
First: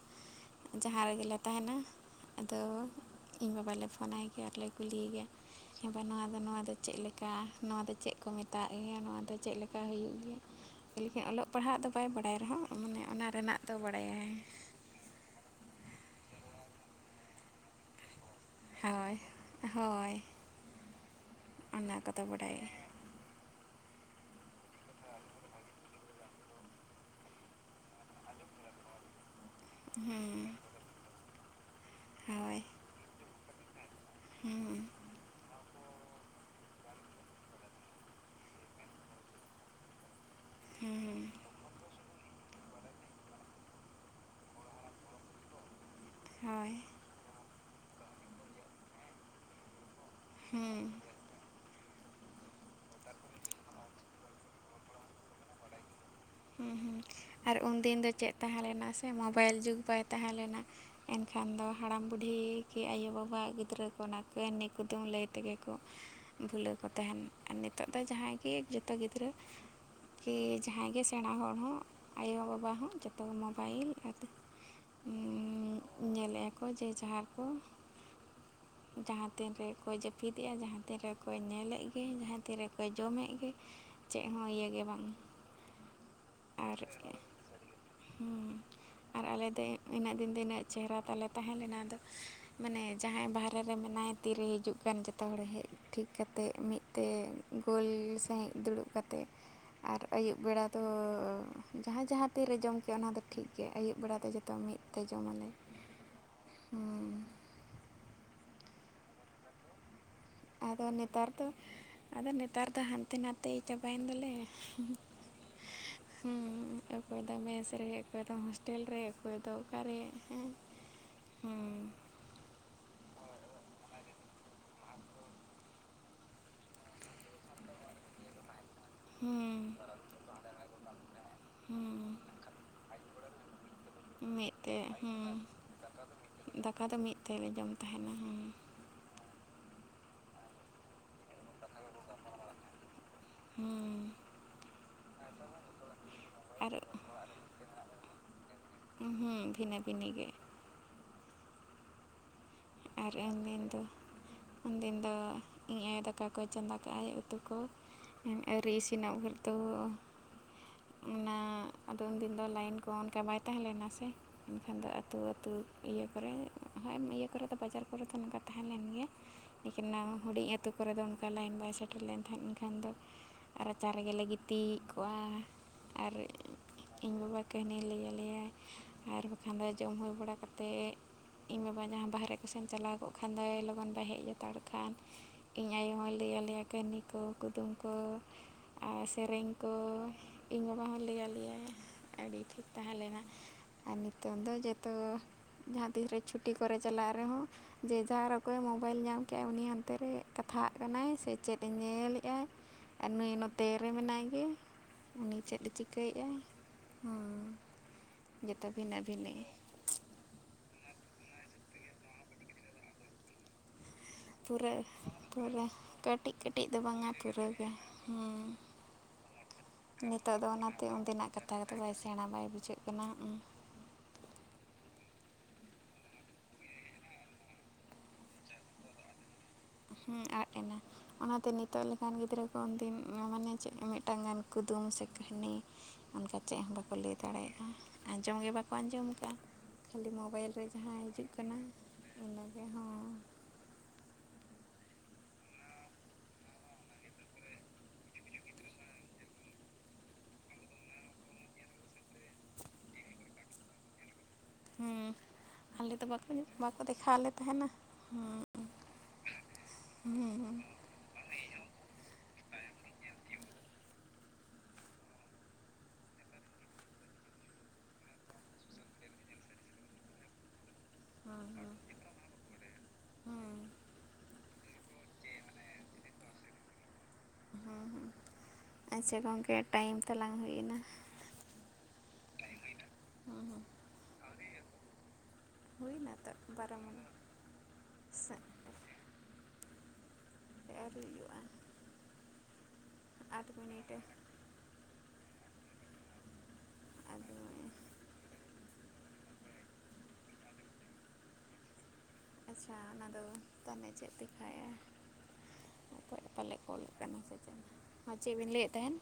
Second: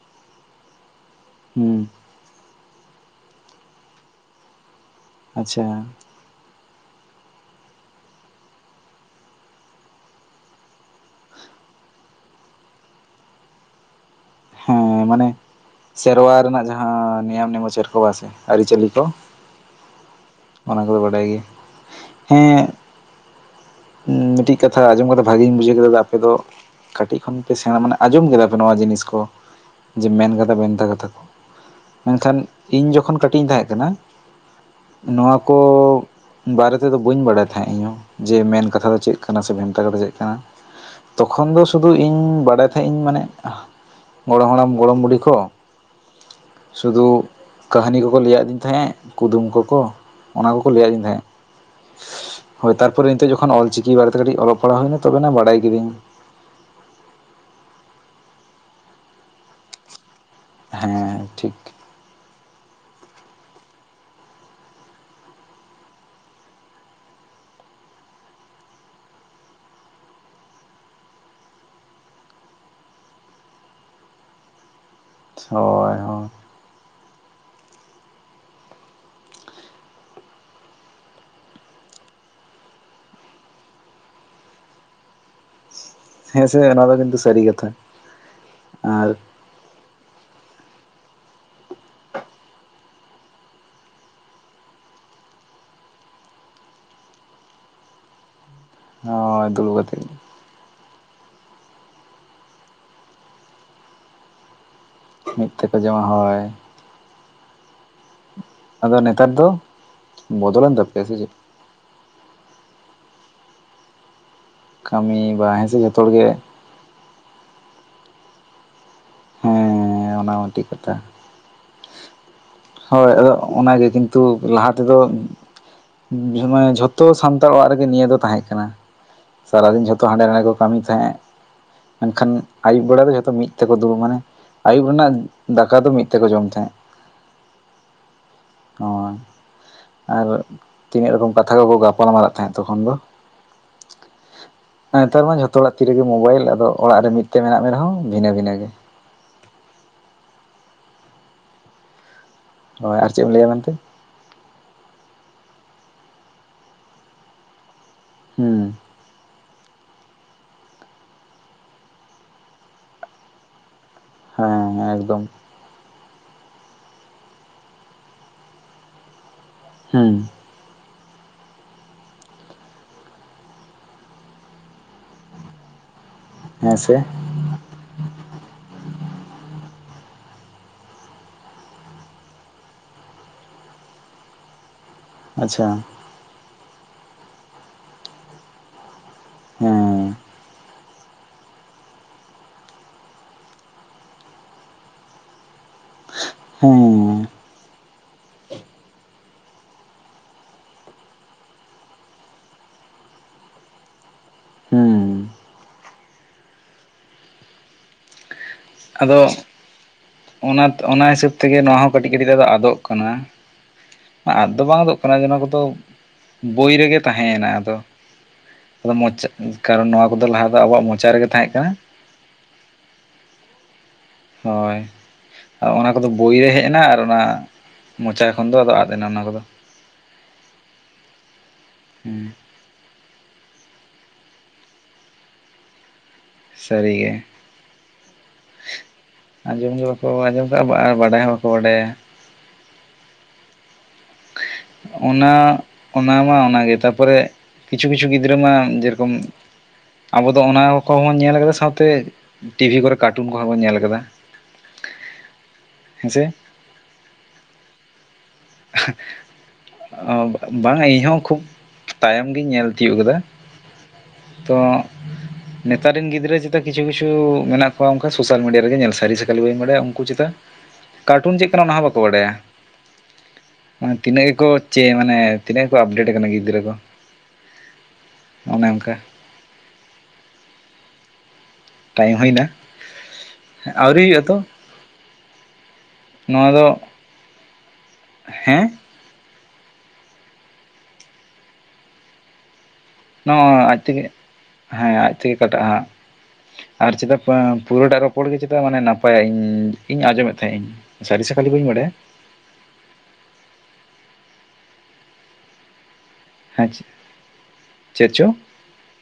Speaker 2: ᱡᱟᱦᱟᱸ ᱨᱮᱜᱮᱞᱮ ᱛᱟᱦᱮᱱᱟ
Speaker 1: ᱦᱩᱸ
Speaker 2: ᱟᱫᱚ ᱤᱧ ᱵᱟᱵᱟ ᱞᱮ ᱯᱷᱳᱱᱟᱭ ᱜᱮᱭᱟ ᱟᱨᱞᱮ ᱠᱩᱞᱤᱭᱮ ᱜᱮᱭᱟ
Speaker 1: ᱟᱪᱪᱷᱟ
Speaker 2: ᱦᱮᱸ ᱵᱟ ᱱᱚᱣᱟ ᱫᱚ ᱱᱚᱣᱟ ᱫᱚ ᱪᱮᱫ ᱞᱮᱠᱟ ᱱᱚᱣᱟ ᱫᱚ ᱪᱮᱫ ᱠᱚ ᱢᱮᱛᱟᱜ ᱜᱮᱭᱟ ᱱᱚᱣᱟ ᱫᱚ ᱪᱮᱫ ᱞᱮᱠᱟ ᱦᱩᱭᱩᱜ ᱜᱮᱭᱟ ᱞᱮᱠᱤᱱ ᱚᱞᱚᱜ ᱯᱟᱲᱦᱟᱜ ᱫᱚ ᱵᱟᱭ ᱵᱟᱰᱟᱭ ᱨᱮᱦᱚᱸ ᱢᱟᱱᱮ ᱚᱱᱟ ᱨᱮᱱᱟᱜ ᱫᱚ ᱵᱟᱲᱟᱭᱟᱭ
Speaker 1: ᱚ ᱢᱟᱱᱮ ᱥᱮᱨᱣᱟ ᱨᱮᱱᱟᱜ ᱡᱟᱦᱟᱸ ᱱᱤᱭᱚᱢ ᱱᱮᱢᱟᱪᱟᱨ ᱠᱚ ᱵᱟᱝ ᱥᱮ ᱟᱹᱨᱤᱪᱟᱹᱞᱤ ᱠᱚ
Speaker 2: ᱦᱳᱭ ᱦᱳᱭ
Speaker 1: ᱚᱱᱟ ᱠᱚᱫᱚ ᱵᱟᱰᱟᱭ ᱜᱮ
Speaker 2: ᱚᱱᱟ ᱠᱚᱫᱚ ᱵᱟᱰᱟᱭ
Speaker 1: ᱦᱮᱸ ᱢᱤᱫᱴᱤᱡ ᱠᱟᱛᱷᱟ ᱟᱸᱡᱚᱢ ᱠᱟᱛᱮᱫ ᱵᱷᱟᱜᱤᱧ ᱵᱩᱡᱷᱟᱹᱣ ᱠᱮᱫᱟ ᱟᱯᱮ ᱫᱚ ᱠᱟᱹᱴᱤᱡ ᱠᱷᱚᱱ ᱯᱮ ᱥᱮᱬᱟ ᱢᱟᱱᱮ ᱟᱸᱡᱚᱢ ᱠᱟᱫᱟ ᱯᱮ ᱱᱚᱣᱟ ᱡᱤᱱᱤᱥ ᱠᱚ ᱡᱮ ᱢᱮᱱ ᱠᱟᱛᱷᱟ
Speaker 2: ᱦᱮᱸ
Speaker 1: ᱵᱷᱮᱱᱛᱟ ᱠᱟᱛᱷᱟ ᱠᱚ ᱢᱮᱱᱠᱷᱟᱱ
Speaker 2: ᱦᱳᱭ
Speaker 1: ᱤᱧ ᱡᱚᱠᱷᱚᱱ ᱠᱟᱹᱴᱤᱡ ᱤᱧ ᱛᱟᱦᱮᱸ ᱠᱟᱱᱟ
Speaker 2: ᱦᱮᱸ
Speaker 1: ᱱᱚᱣᱟ ᱠᱚ ᱵᱟᱨᱮᱹ ᱛᱮᱫᱚ ᱵᱟᱹᱧ ᱵᱟᱲᱟᱭ ᱛᱟᱦᱮᱸᱫ ᱤᱧ ᱡᱮ ᱠᱟᱛᱷᱟ ᱪᱮᱫ ᱠᱟᱱᱟ ᱥᱮ ᱵᱷᱮᱱᱛᱟ ᱠᱟᱛᱷᱟ ᱪᱮᱫ ᱠᱟᱱᱟ
Speaker 2: ᱦᱮᱸ
Speaker 1: ᱛᱚᱠᱷᱚᱱ ᱫᱚ ᱥᱩᱫᱩ ᱤᱧ ᱵᱟᱰᱟᱭ ᱛᱟᱦᱮᱸᱫ ᱤᱧ ᱢᱟᱱᱮ ᱜᱚᱲᱚᱢ ᱦᱟᱲᱟᱢ ᱜᱚᱲᱚᱢ ᱵᱩᱰᱷᱤ ᱠᱚ
Speaker 2: ᱦᱳᱭ
Speaker 1: ᱥᱩᱫᱩ ᱠᱟᱹᱦᱱᱤ ᱠᱚᱠᱚ ᱞᱟᱹᱭᱟᱫᱤᱧ ᱛᱟᱦᱮᱸᱫ ᱠᱩᱫᱩᱢ ᱠᱚᱠᱚ ᱚᱱᱟ ᱠᱚᱠᱚ
Speaker 2: ᱦᱮᱸ
Speaker 1: ᱞᱟᱹᱭ ᱟᱫᱤᱧ ᱛᱟᱦᱮᱸᱫ ᱦᱳᱭ ᱛᱟᱯᱚᱨ ᱱᱤᱛᱚᱜ ᱡᱚᱠᱷᱚᱱ ᱚᱞ ᱪᱤᱠᱤ ᱵᱟᱨᱮᱛᱮ ᱠᱟᱹᱴᱤᱡ ᱚᱞᱚᱜ ᱯᱟᱲᱦᱟᱣ ᱦᱩᱭᱱᱟ ᱛᱚᱵᱮᱱᱟ ᱵᱟᱰᱟᱭ ᱠᱤᱫᱟᱹᱧ
Speaker 2: ᱦᱮᱸ ᱦᱮᱸ ᱟᱨ ᱩᱱᱫᱤᱱ ᱫᱚ ᱪᱮᱫ ᱛᱟᱦᱮᱸ ᱞᱮᱱᱟ ᱥᱮ ᱢᱳᱵᱟᱭᱤᱞ ᱡᱩᱜᱽ ᱵᱟᱭ ᱛᱟᱦᱮᱸᱞᱮᱱᱟ
Speaker 1: ᱦᱮᱸ
Speaker 2: ᱮᱱᱠᱷᱟᱱ
Speaker 1: ᱴᱷᱤᱠ
Speaker 2: ᱫᱚ ᱦᱟᱲᱟᱢ ᱵᱩᱰᱷᱤ ᱠᱤ ᱟᱭᱳᱼᱵᱟᱵᱟᱣᱟᱜ ᱜᱤᱫᱽᱨᱟᱹ ᱠᱚ ᱚᱱᱟ ᱠᱟᱹᱦᱱᱤ ᱠᱩᱫᱩᱢ ᱞᱟᱹᱭ ᱛᱮᱜᱮ ᱠᱚ ᱵᱷᱩᱞᱟᱹᱣ ᱠᱚ ᱛᱟᱦᱮᱱ ᱟᱨ ᱱᱤᱛᱚᱜ ᱫᱚ ᱡᱟᱦᱟᱸᱭ ᱜᱮ ᱡᱚᱛᱚ ᱜᱤᱫᱽᱨᱟᱹ ᱠᱤ ᱡᱟᱦᱟᱸᱭ ᱜᱮ ᱥᱮᱬᱟ ᱦᱚᱲ ᱦᱚᱸ ᱟᱭᱳᱵᱟᱵᱟ ᱦᱚᱸ ᱡᱚᱛᱚ ᱢᱚᱵᱟᱭᱤᱞ ᱟᱨ
Speaker 1: ᱦᱳᱭ ᱦᱳᱭ
Speaker 2: ᱧᱮᱞᱮᱫᱼᱟ ᱡᱮ ᱡᱟᱨ ᱠᱚ ᱡᱟᱦᱟᱸ ᱛᱤᱱ ᱨᱮᱠᱚ ᱡᱟᱹᱯᱤᱫᱮᱜᱼᱟ ᱡᱟᱦᱟᱸ ᱛᱤᱱ ᱨᱮᱠᱚ ᱧᱮᱞᱮᱫ ᱜᱮ ᱡᱟᱦᱟᱸ ᱛᱤᱱ ᱨᱮᱠᱚ ᱡᱚᱢᱮᱫ ᱜᱮ ᱪᱮᱫ ᱦᱚᱸ ᱤᱭᱮ ᱵᱟᱝ
Speaker 1: ᱦᱮᱸᱥᱮ
Speaker 2: ᱟᱨ
Speaker 1: ᱱᱚᱣᱟ ᱫᱚ ᱠᱤᱱᱛᱩ ᱥᱟᱹᱨᱤ ᱠᱟᱛᱷᱟ
Speaker 2: ᱦᱩᱸ
Speaker 1: ᱟᱨ
Speaker 2: ᱟᱞᱮ ᱫᱚ ᱤᱱᱟᱹᱜ ᱫᱤᱱ ᱛᱤᱱᱟᱹᱜ ᱪᱮᱦᱨᱟ ᱛᱟᱞᱮ ᱛᱟᱦᱮᱸ ᱞᱮᱱᱟ ᱟᱫᱚ ᱢᱟᱱᱮ ᱡᱟᱦᱟᱸᱭ ᱵᱟᱦᱨᱮ ᱨᱮ ᱢᱮᱱᱟᱭ ᱛᱤᱨᱮ ᱦᱤᱡᱩᱜ ᱠᱟᱱ ᱡᱚᱛᱚ ᱦᱚᱲ ᱦᱮᱡ ᱴᱷᱤᱠ ᱠᱟᱛᱮᱫ ᱢᱤᱫ ᱛᱮ ᱜᱳᱞ ᱥᱟᱹᱦᱤᱡ ᱫᱩᱲᱩᱵ ᱠᱟᱛᱮᱫ
Speaker 1: ᱦᱳᱭ ᱫᱩᱲᱩᱵ
Speaker 2: ᱟᱨ
Speaker 1: ᱠᱟᱛᱮᱫ
Speaker 2: ᱟᱹᱭᱩᱵ ᱵᱮᱲᱟ ᱛᱚᱻ ᱡᱟᱦᱟᱸᱭ ᱡᱟᱦᱟᱸ ᱛᱤᱨᱮ ᱡᱚᱢᱠᱮ ᱚᱱᱟᱫᱚ ᱴᱷᱤᱠ ᱜᱮᱭᱟ ᱟᱹᱭᱩᱵ ᱵᱮᱲᱟ ᱫᱚ ᱡᱚᱛᱚ ᱢᱤᱫ ᱛᱮ ᱡᱚᱢᱟ ᱞᱮ
Speaker 1: ᱢᱤᱫ ᱛᱮᱠᱚ ᱡᱚᱢᱟ ᱦᱳᱭ ᱟᱫᱚ ᱱᱮᱛᱟᱨ ᱫᱚ ᱵᱚᱫᱚ ᱞᱮᱱ
Speaker 2: ᱟᱫᱚ
Speaker 1: ᱛᱟᱯᱮᱭᱟ ᱥᱮ
Speaker 2: ᱱᱮᱛᱟᱨ
Speaker 1: ᱪᱮᱫ
Speaker 2: ᱫᱚ ᱟᱫᱚ ᱱᱮᱛᱟᱨ ᱫᱚ ᱦᱟᱱᱛᱮ ᱱᱟᱛᱮ ᱪᱟᱵᱟᱭᱮᱱ ᱫᱚ ᱞᱮ
Speaker 1: ᱠᱟᱹᱢᱤ ᱵᱟ ᱦᱮᱸᱥᱮ ᱡᱚᱛᱚ ᱦᱚᱲ ᱜᱮ
Speaker 2: ᱦᱩᱸ ᱚᱠᱚᱭᱫᱚ ᱢᱮᱥᱨᱮ ᱚᱠᱚᱭᱫᱚ ᱦᱳᱥᱴᱮᱞ ᱨᱮ ᱚᱠᱚᱭᱫᱚ ᱚᱠᱟᱨᱮ
Speaker 1: ᱦᱮᱸ ᱚᱱᱟ ᱦᱚ
Speaker 2: ᱦᱮᱸ
Speaker 1: ᱢᱤᱫᱴᱤᱡ ᱠᱟᱛᱷᱟ
Speaker 2: ᱦᱩᱸ
Speaker 1: ᱦᱳᱭ ᱟᱫᱚ ᱚᱱᱟᱜᱮ ᱠᱤᱱᱛᱩ ᱞᱟᱦᱟ ᱛᱮᱫᱚ ᱵᱩᱡᱷᱢᱮ ᱡᱷᱚᱛᱚ ᱥᱟᱱᱛᱟᱲ ᱚᱲᱟᱜ ᱨᱮᱜᱮ ᱱᱤᱭᱟᱹ ᱫᱚ ᱛᱟᱦᱮᱸ ᱠᱟᱱᱟ
Speaker 2: ᱦᱩᱸ
Speaker 1: ᱥᱟᱨᱟᱫᱤᱱ ᱡᱷᱚᱛᱚ ᱦᱟᱸᱰᱮ ᱱᱟᱰᱮ ᱠᱚ ᱠᱟᱹᱢᱤ ᱛᱟᱦᱮᱸᱜ
Speaker 2: ᱦᱩᱸ
Speaker 1: ᱢᱮᱱᱠᱷᱟᱱ ᱟᱹᱭᱩᱵ ᱵᱮᱲᱟ ᱫᱚ ᱡᱚᱛᱚ ᱢᱤᱫ ᱛᱮᱠᱚ ᱫᱩᱲᱩᱵ ᱢᱟᱱᱮ
Speaker 2: ᱢᱤᱫ ᱛᱮ
Speaker 1: ᱟᱭᱭᱩᱵ ᱨᱮᱱᱟᱜ ᱫᱟᱠᱟ ᱫᱚ ᱢᱤᱫ ᱛᱮᱠᱚ ᱡᱚᱢ ᱛᱟᱦᱮᱸᱜ
Speaker 2: ᱛᱮᱞ ᱞᱮ ᱡᱚᱢ ᱛᱟᱦᱮᱱᱟ ᱦᱩᱸ
Speaker 1: ᱚ ᱟᱨ ᱛᱤᱱᱟᱹᱜ ᱨᱚᱠᱚᱢ ᱠᱟᱛᱷᱟ ᱠᱚᱠᱚ ᱜᱟᱯᱟᱞ ᱢᱟᱨᱟᱜ ᱛᱟᱦᱮᱸᱜ ᱛᱚᱠᱷᱚᱱ ᱫᱚ
Speaker 2: ᱦᱩᱸ
Speaker 1: ᱱᱮᱛᱟᱨ ᱢᱟ ᱡᱷᱚᱛᱚ ᱦᱚᱲᱲᱟᱜ ᱛᱤᱨ ᱨᱮᱜᱮ ᱢᱳᱵᱟᱭᱤᱞ ᱟᱫᱚ
Speaker 2: ᱟᱨ
Speaker 1: ᱚᱲᱟᱜ ᱨᱮ ᱢᱤᱫ ᱛᱮ ᱢᱮᱱᱟᱜ ᱢᱮ ᱨᱮᱦᱚᱸ ᱵᱷᱤᱱᱟᱹ ᱵᱷᱤᱱᱟᱹᱜᱮ
Speaker 2: ᱦᱩᱸ ᱵᱷᱤᱱᱟᱹ ᱵᱷᱤᱱᱤ ᱜᱮ
Speaker 1: ᱦᱳᱭ
Speaker 2: ᱟᱨ
Speaker 1: ᱪᱮᱫ ᱮᱢ ᱞᱟᱹᱭᱟ
Speaker 2: ᱮᱱᱫᱤᱱ
Speaker 1: ᱢᱮᱱᱛᱮ
Speaker 2: ᱫᱚ ᱩᱱᱫᱤᱱ ᱫᱚ ᱤᱧ ᱟᱭ ᱫᱟᱠᱟ ᱠᱚᱭ ᱪᱚᱸᱫᱟ ᱠᱟᱜ ᱟᱭ ᱩᱛᱩ ᱠᱚ ᱮᱫ
Speaker 1: ᱦᱩᱸ
Speaker 2: ᱣᱨᱤ ᱤᱥᱤ ᱥᱤᱱᱚᱹᱜ ᱵᱷᱳᱨ ᱫᱚ ᱚᱱᱟ ᱟᱫᱚ ᱩᱱᱫᱤᱱ ᱫᱚ ᱞᱟᱭᱤᱱ ᱠᱚ ᱚᱱᱠᱟ ᱵᱟᱭ ᱛᱟᱦᱮᱸ ᱞᱮᱱᱟ ᱥᱮ ᱮᱱᱠᱷᱟᱱ
Speaker 1: ᱦᱮᱸ
Speaker 2: ᱫᱚ ᱟᱹᱛᱩ
Speaker 1: ᱮᱠᱫᱚᱢ
Speaker 2: ᱟᱹᱛᱩ ᱤᱭᱟᱹ ᱠᱚᱨᱮ ᱦᱮᱢ ᱤᱭᱟᱹ ᱠᱚᱨᱮ ᱵᱟᱡᱟᱨ ᱠᱚᱨᱮ ᱫᱚ ᱱᱚᱝᱠᱟ ᱛᱟᱦᱮᱸ ᱞᱮᱱ ᱜᱮᱭᱟ ᱞᱮᱠᱤᱱ
Speaker 1: ᱦᱩᱸ
Speaker 2: ᱱᱚᱣᱟ ᱦᱩᱰᱤᱧ ᱟᱹᱛᱩᱳ ᱠᱚᱨᱮ ᱫᱚ ᱚᱱᱠᱟ ᱞᱟᱭᱤᱱ ᱵᱟᱭ ᱥᱮᱴᱮᱨ ᱞᱮᱱ ᱛᱟᱦᱮᱸᱫ ᱮᱱᱠᱷᱟᱱ ᱫᱚ ᱨᱟᱪᱟ ᱨᱮᱜᱮᱞᱮ ᱜᱤᱛᱤᱡ ᱠᱚᱜᱼᱟ ᱟᱨ
Speaker 1: ᱦᱮᱸ ᱥᱮ
Speaker 2: ᱤᱧ ᱵᱟᱵᱟ ᱠᱟᱹᱦᱱᱤ ᱞᱟᱹᱭ ᱟᱞᱮᱭᱟᱭ ᱟᱨ ᱵᱟᱠᱷᱟᱱ ᱫᱚ ᱡᱚᱢ ᱦᱩᱭ ᱵᱟᱲᱟ ᱠᱟᱛᱮᱫ ᱤᱧ ᱵᱟᱵᱟ ᱡᱟᱦᱟᱸ ᱵᱟᱦᱨᱮ ᱠᱚᱥᱮᱢ ᱪᱟᱞᱟᱣ ᱠᱚᱜ ᱠᱷᱟᱱ ᱫᱚᱭ ᱞᱚᱜᱚᱱ ᱵᱟᱭ ᱦᱮᱡ ᱞᱮᱛᱟᱲ ᱠᱷᱟᱱ
Speaker 1: ᱟᱪᱪᱷᱟ
Speaker 2: ᱤᱧ ᱟᱭᱳ ᱦᱚᱸᱭ ᱞᱟᱹᱭ ᱟᱞᱮᱭᱟ ᱠᱟᱹᱦᱱᱤ ᱠᱚ ᱠᱩᱫᱩᱢ ᱠᱚ ᱟᱨ ᱥᱮᱨᱮᱧ ᱠᱚ
Speaker 1: ᱦᱮᱸ
Speaker 2: ᱤᱧ ᱵᱟᱵᱟ ᱦᱚᱸᱭ ᱞᱟᱹᱭ ᱟᱞᱮᱭᱟᱭ ᱟᱹᱰᱤ ᱴᱷᱤᱠ ᱛᱟᱦᱮᱸ ᱞᱮᱱᱟ ᱟᱨ ᱱᱤᱛᱚᱝ ᱫᱚ ᱡᱚᱛᱚ ᱡᱟᱦᱟᱸ ᱛᱤᱥᱨᱮ ᱪᱷᱩᱴᱤ ᱠᱚᱨᱮ ᱪᱟᱞᱟᱜ
Speaker 1: ᱦᱮᱸ
Speaker 2: ᱨᱮᱦᱚᱸ ᱡᱮ ᱡᱟᱨ ᱚᱠᱚᱭ ᱢᱳᱵᱟᱭᱤᱞ ᱧᱟᱢ ᱠᱮᱜᱟᱭ ᱩᱱᱤ ᱦᱟᱱᱛᱮ ᱨᱮ ᱠᱟᱛᱷᱟᱜ ᱠᱟᱱᱟᱭ ᱥᱮ ᱪᱮᱫ ᱮ ᱧᱮᱞᱮᱟ ᱟᱨ ᱱᱩᱭ ᱱᱚᱛᱮ ᱨᱮ ᱢᱮᱱᱟᱭ ᱜᱮ
Speaker 1: ᱦᱩᱸ
Speaker 2: ᱩᱱᱤ ᱪᱮᱫ ᱮ ᱪᱤᱠᱟᱹᱭᱮ-ᱟ ᱦᱩᱸ ᱡᱚᱛᱚ ᱵᱷᱤᱱᱟᱹ ᱵᱷᱤᱱᱤ
Speaker 1: ᱚᱱᱟᱛ ᱚᱱᱟ ᱦᱤᱥᱟᱹᱵᱽ ᱛᱮᱜᱮ ᱱᱚᱣᱟ ᱦᱚᱸ ᱠᱟᱹᱴᱤᱡ ᱠᱟᱹᱴᱤᱡ ᱫᱚ ᱟᱫᱚ ᱟᱫᱚᱜ ᱠᱟᱱᱟ ᱟᱫ ᱫᱚ
Speaker 2: ᱯᱩᱨᱟᱹ
Speaker 1: ᱵᱟᱝ ᱟᱫᱚᱜ ᱠᱟᱱᱟ ᱚᱱᱟ ᱠᱚᱫᱚ
Speaker 2: ᱯᱩᱨᱟᱹ ᱠᱟᱹᱴᱤᱡ ᱠᱟᱹᱴᱤᱡ
Speaker 1: ᱵᱳᱭ
Speaker 2: ᱫᱚ
Speaker 1: ᱨᱮᱜᱮ
Speaker 2: ᱵᱟᱝᱟ ᱯᱩᱨᱟᱹ
Speaker 1: ᱛᱟᱦᱮᱸᱭᱮᱱᱟ
Speaker 2: ᱜᱮ
Speaker 1: ᱟᱫᱚ
Speaker 2: ᱦᱮᱸ
Speaker 1: ᱟᱫᱚ ᱢᱚᱪᱟᱜ ᱠᱟᱨᱚᱱ ᱱᱚᱣᱟ ᱠᱚᱫᱚ ᱞᱟᱦᱟ ᱫᱚ ᱟᱵᱚᱣᱟᱜ ᱢᱚᱪᱟ ᱨᱮᱜᱮ ᱛᱟᱦᱮᱸᱜ ᱠᱟᱱᱟ
Speaker 2: ᱡᱟᱦᱟᱸᱱᱟᱜ ᱵᱟᱭ ᱵᱩᱡᱷᱟᱹᱜ ᱠᱟᱱᱟ
Speaker 1: ᱦᱳᱭ ᱚᱱᱟ ᱠᱚᱫᱚ ᱵᱳᱭᱨᱮ ᱦᱮᱡ ᱮᱱᱟ ᱟᱨ ᱚᱱᱟ ᱢᱚᱪᱟ ᱠᱷᱚᱱ ᱫᱚ ᱟᱫᱚ ᱟᱫ ᱮᱱᱟ ᱚᱱᱟ ᱠᱚᱫᱚ
Speaker 2: ᱦᱩᱸ ᱟᱫ ᱮᱱᱟ ᱚᱱᱟᱛᱮ ᱱᱤᱛᱚᱜ ᱞᱮᱠᱟᱱ
Speaker 1: ᱦᱮᱸ
Speaker 2: ᱜᱤᱫᱽᱨᱟᱹ ᱩᱱᱫᱤᱱ ᱢᱟᱱᱮ ᱪᱮᱫ ᱢᱤᱫᱴᱟᱝ ᱜᱟᱱ ᱠᱩᱫᱩᱢ ᱥᱮ ᱠᱟᱹᱦᱱᱤ ᱚᱱᱠᱟ ᱪᱮᱜ ᱦᱚᱸ ᱵᱟᱠᱚ ᱞᱟᱹᱭ
Speaker 1: ᱥᱟᱹᱨᱤᱜᱮ
Speaker 2: ᱫᱟᱲᱮᱭᱟᱜ-ᱟ ᱟᱸᱡᱚᱢ ᱜᱮ ᱵᱟᱠᱚ ᱟᱸᱡᱚᱢ ᱟᱠᱟᱜ-ᱟ
Speaker 1: ᱟᱸᱡᱚᱢ ᱜᱮ
Speaker 2: ᱠᱷᱟᱹᱞᱤ
Speaker 1: ᱵᱟᱠᱚ ᱟᱸᱡᱚᱢ
Speaker 2: ᱢᱳᱵᱟᱭᱤᱞ ᱨᱮ
Speaker 1: ᱠᱟᱜᱼᱟ ᱟᱨ
Speaker 2: ᱡᱟᱦᱟᱸ
Speaker 1: ᱵᱟᱰᱟᱭ
Speaker 2: ᱦᱤᱡᱩᱜ
Speaker 1: ᱦᱚᱸ ᱵᱟᱠᱚ
Speaker 2: ᱠᱟᱱᱟ
Speaker 1: ᱵᱟᱰᱟᱭᱟ
Speaker 2: ᱚᱱᱟᱜᱮ ᱦᱚᱸ
Speaker 1: ᱚᱱᱟ ᱚᱱᱟᱢᱟ ᱚᱱᱟᱜᱮ ᱛᱟᱯᱚᱨᱮ ᱠᱤᱪᱷᱩ ᱠᱤᱪᱷᱩ ᱜᱤᱫᱽᱨᱟᱹ ᱢᱟ ᱡᱮᱨᱚᱠᱚᱢ ᱟᱵᱚ ᱫᱚ ᱚᱱᱟ ᱠᱚᱦᱚᱵᱚᱱ ᱧᱮᱞ ᱟᱠᱟᱫᱟ ᱥᱟᱶᱛᱮ ᱴᱤᱵᱷᱤ ᱠᱚᱨᱮ ᱠᱟᱴᱩᱱ ᱠᱚᱦᱚᱸ ᱵᱚᱱ ᱧᱮᱞ ᱟᱠᱟᱫᱟ
Speaker 2: ᱦᱩᱸ ᱟᱞᱮ ᱫᱚ ᱵᱟᱠᱚ ᱵᱟᱠᱚ ᱫᱮᱠᱷᱟ ᱟᱞᱮ ᱛᱟᱦᱮᱱᱟ ᱦᱩᱸ
Speaker 1: ᱚ ᱵᱟᱝᱟ ᱤᱧ ᱦᱚᱸ ᱠᱷᱩᱵ ᱛᱟᱭᱚᱢ ᱜᱮᱧ ᱧᱮᱞ ᱛᱤᱭᱳᱜ ᱟᱠᱟᱫᱟ ᱛᱚ ᱱᱮᱛᱟᱨ ᱨᱮᱱ ᱜᱤᱫᱽᱨᱟᱹ ᱪᱮᱛᱟᱜ ᱠᱤᱪᱷᱩ ᱠᱤᱪᱷᱩ ᱢᱮᱱᱟᱜ ᱠᱚᱣᱟ ᱚᱱᱠᱟ ᱥᱳᱥᱟᱞ ᱢᱤᱰᱤᱭᱟ ᱨᱮᱜᱮ ᱧᱮᱞ ᱥᱟᱹᱨᱤ ᱥᱮ ᱠᱷᱟᱞᱤ ᱵᱟᱹᱧ ᱵᱟᱲᱟᱭᱟ ᱩᱱᱠᱩ ᱪᱮᱫᱟᱜ
Speaker 2: [INAUDIBLE]
Speaker 1: ᱠᱟᱨᱴᱩᱱ ᱪᱮᱫ ᱠᱟᱱᱟ ᱚᱱᱟ ᱦᱚᱸ ᱵᱟᱠᱚ ᱵᱟᱰᱟᱭᱟ ᱾
Speaker 2: ᱦᱮᱸ
Speaker 1: ᱢᱟᱱᱮ ᱛᱤᱱᱟᱹᱜ ᱜᱮᱠᱚ ᱪᱮᱫ ᱢᱟᱱᱮ ᱛᱤᱱᱟᱹᱜ ᱜᱮᱠᱚ ᱟᱯᱰᱮᱴ ᱟᱠᱟᱱᱟ ᱜᱤᱫᱽᱨᱟᱹ ᱠᱚ ᱾
Speaker 2: ᱦᱩ ᱦᱩᱸ ᱟᱪᱪᱷᱟ ᱜᱚᱢᱠᱮ ᱴᱟᱭᱤᱢ ᱛᱟᱞᱟᱝ ᱦᱩᱭᱱᱟ ᱾
Speaker 1: ᱴᱟᱭᱤᱢ ᱦᱩᱭ ᱮᱱᱟ ᱟᱹᱣᱨᱤ ᱦᱩᱭᱩᱜ ᱟᱛᱚ
Speaker 2: ᱦᱩᱭᱮᱱᱟ ᱛᱚ
Speaker 1: ᱱᱚᱣᱟ
Speaker 2: ᱵᱟᱨᱚ
Speaker 1: ᱫᱚ
Speaker 2: ᱢᱤᱱᱤᱴ ᱥᱮ
Speaker 1: ᱦᱮᱸ
Speaker 2: ᱟᱣᱨᱤ ᱦᱩᱭᱩᱜᱼᱟ ᱾
Speaker 1: ᱱᱚᱜᱼᱚᱭ ᱟᱡ ᱛᱮᱜᱮ ᱦᱮᱸ ᱟᱡ ᱛᱮᱜᱮ ᱠᱟᱴᱟᱜᱼᱟ ᱦᱟᱸᱜ ᱟᱨ ᱪᱮᱫᱟᱜ
Speaker 2: ᱟᱫᱚ
Speaker 1: ᱯᱩᱨᱟᱹᱴᱟᱜ ᱨᱚᱯᱚᱲ ᱜᱮ ᱪᱟᱜ ᱢᱟᱱᱮ ᱱᱟᱯᱟᱭᱟ ᱤᱧ ᱤᱧ ᱟᱸᱡᱚᱢᱮᱫ ᱛᱟᱦᱮᱸᱜ ᱤᱧ ᱥᱟᱹᱨᱤ ᱥᱮ ᱠᱷᱟᱞᱤ ᱵᱟᱹᱧ ᱵᱟᱰᱟᱭᱟ ᱾
Speaker 2: ᱟᱪᱪᱷᱟ ᱚᱱᱟ ᱫᱚ ᱛᱟᱱᱮ ᱪᱮᱫ ᱞᱮᱠᱷᱟᱭᱼᱟ ᱾ ᱚᱠᱚᱭ ᱯᱟᱞᱮ
Speaker 1: ᱦᱮᱸ
Speaker 2: ᱠᱚᱞᱮᱫ ᱠᱟᱱᱟ ᱥᱮ ᱪᱮᱫ ᱢᱟ ᱪᱮᱫ ᱵᱤᱱ ᱞᱟᱹᱭᱮᱫ ᱛᱟᱦᱮᱱ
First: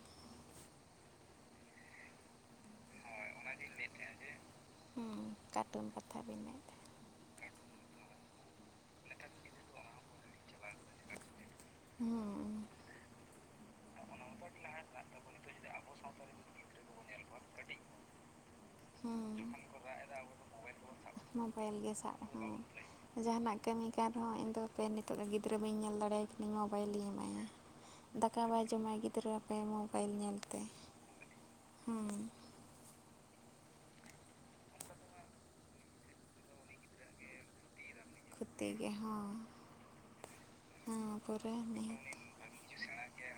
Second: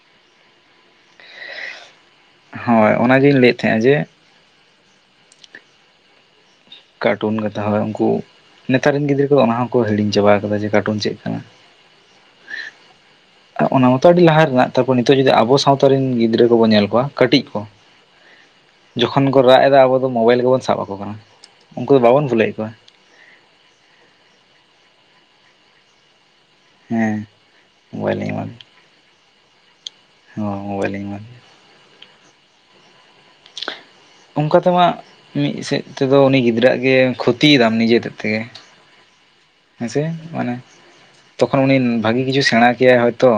Speaker 1: ᱦᱳᱭ ᱚᱱᱟᱜᱮᱧ ᱞᱟᱹᱭᱮᱫ ᱛᱟᱦᱮᱸᱼᱟ ᱡᱮ
Speaker 2: ᱠᱟᱴᱩᱱ ᱠᱟᱛᱷᱟ ᱵᱮᱱ ᱞᱟᱹᱭ
Speaker 1: ᱠᱟᱨᱴᱩᱱ ᱠᱟᱛᱷᱟ ᱦᱚᱭ ᱩᱱᱠᱩ ᱱᱮᱛᱟᱨ ᱨᱮᱱ ᱜᱤᱫᱽᱨᱟᱹ ᱠᱚᱫᱚ ᱚᱱᱟ ᱦᱚᱸᱠᱚ ᱦᱤᱲᱤᱧ ᱪᱟᱵᱟ ᱠᱟᱫᱟ ᱡᱮ ᱠᱟᱨᱴᱩᱱ ᱪᱮᱫ ᱠᱟᱱᱟ ᱾
Speaker 2: ᱦᱩᱸ
Speaker 1: ᱚᱱᱟ ᱢᱚᱛᱚ ᱟᱹᱰᱤ ᱞᱟᱦᱟ ᱢᱮᱱᱟᱜ ᱛᱟᱯᱚᱨ ᱱᱤᱛᱚᱜ ᱡᱫᱤ ᱟᱵᱚ ᱥᱟᱶᱛᱟ ᱨᱮᱱ ᱜᱤᱫᱽᱨᱟᱹ ᱠᱚᱵᱚᱱ ᱧᱮᱞ ᱠᱚᱣᱟ ᱠᱟᱹᱴᱤᱡ ᱠᱚ
Speaker 2: [INAUDIBLE]
Speaker 1: ᱡᱚᱠᱷᱚᱱ ᱠᱚ
Speaker 2: ᱦᱮᱸ
Speaker 1: ᱨᱟᱜ ᱮᱫᱟ ᱟᱵᱚ ᱫᱚ ᱢᱳᱵᱟᱭᱤᱞ ᱜᱮᱵᱚᱱ ᱥᱟᱵ ᱟᱠᱚ ᱠᱟᱱᱟ
Speaker 2: ᱢᱳᱵᱟᱭᱤᱞ
Speaker 1: ᱩᱱᱠᱩ
Speaker 2: ᱜᱮ
Speaker 1: ᱫᱚ
Speaker 2: ᱥᱟᱵ
Speaker 1: ᱵᱟᱵᱚᱱ
Speaker 2: ᱦᱮᱸ
Speaker 1: ᱵᱷᱩᱞᱟᱹᱣᱮᱫ ᱠᱚᱣᱟ
Speaker 2: ᱡᱟᱦᱟᱱᱟᱜ ᱠᱟᱹᱢᱤ ᱠᱟᱱ ᱨᱮᱦᱚᱸ ᱤᱧᱫᱚᱯᱮ ᱱᱤᱛᱚᱜ ᱜᱤᱫᱽᱨᱟᱹ ᱵᱟᱹᱧ ᱧᱮᱞ ᱫᱟᱲᱮᱭᱟ ᱾ ᱩᱱᱤ ᱢᱳᱵᱟᱭᱤᱞᱤᱧ
Speaker 1: ᱦᱮᱸ
Speaker 2: ᱮᱢᱟᱭᱟ
Speaker 1: ᱢᱳᱵᱟᱭᱤᱞᱤᱧ
Speaker 2: ᱫᱟᱠᱟ
Speaker 1: ᱮᱢᱟ ᱢᱮᱭᱟ
Speaker 2: ᱵᱟᱭ ᱡᱚᱢᱟᱭ ᱜᱤᱫᱨᱟᱹ ᱜᱤᱫᱽᱨᱟᱹ ᱢᱳᱵᱟᱭᱤᱞ
Speaker 1: ᱦᱚᱸ
Speaker 2: ᱧᱮᱞᱛᱮ
Speaker 1: ᱢᱳᱵᱟᱭᱤᱞᱤᱧ ᱮᱢᱟ ᱢᱮᱭᱟ ᱚᱱᱠᱟ ᱛᱮᱢᱟ ᱢᱤᱫ ᱥᱮᱫ ᱛᱮᱫᱚ ᱩᱱᱤ ᱜᱤᱫᱽᱨᱟᱹ ᱜᱮ ᱠᱷᱚᱛᱤᱭᱮᱫᱟᱢ ᱱᱤᱡᱮ ᱛᱮᱫᱚ
Speaker 2: ᱠᱚᱛᱮ ᱜᱮ ᱦᱚᱸ
Speaker 1: ᱦᱮᱸᱥᱮ ᱢᱟᱱᱮ
Speaker 2: ᱦᱚᱸ ᱯᱩᱨᱟᱹ
Speaker 1: ᱛᱚᱠᱷᱚᱱ ᱩᱱᱤ
Speaker 2: ᱱᱤᱦᱟᱹᱛ
Speaker 1: ᱵᱷᱟᱹᱜᱤ ᱠᱤᱪᱷᱩ ᱥᱮᱬᱟ ᱠᱮᱭᱟᱭ ᱦᱚᱭᱛᱳ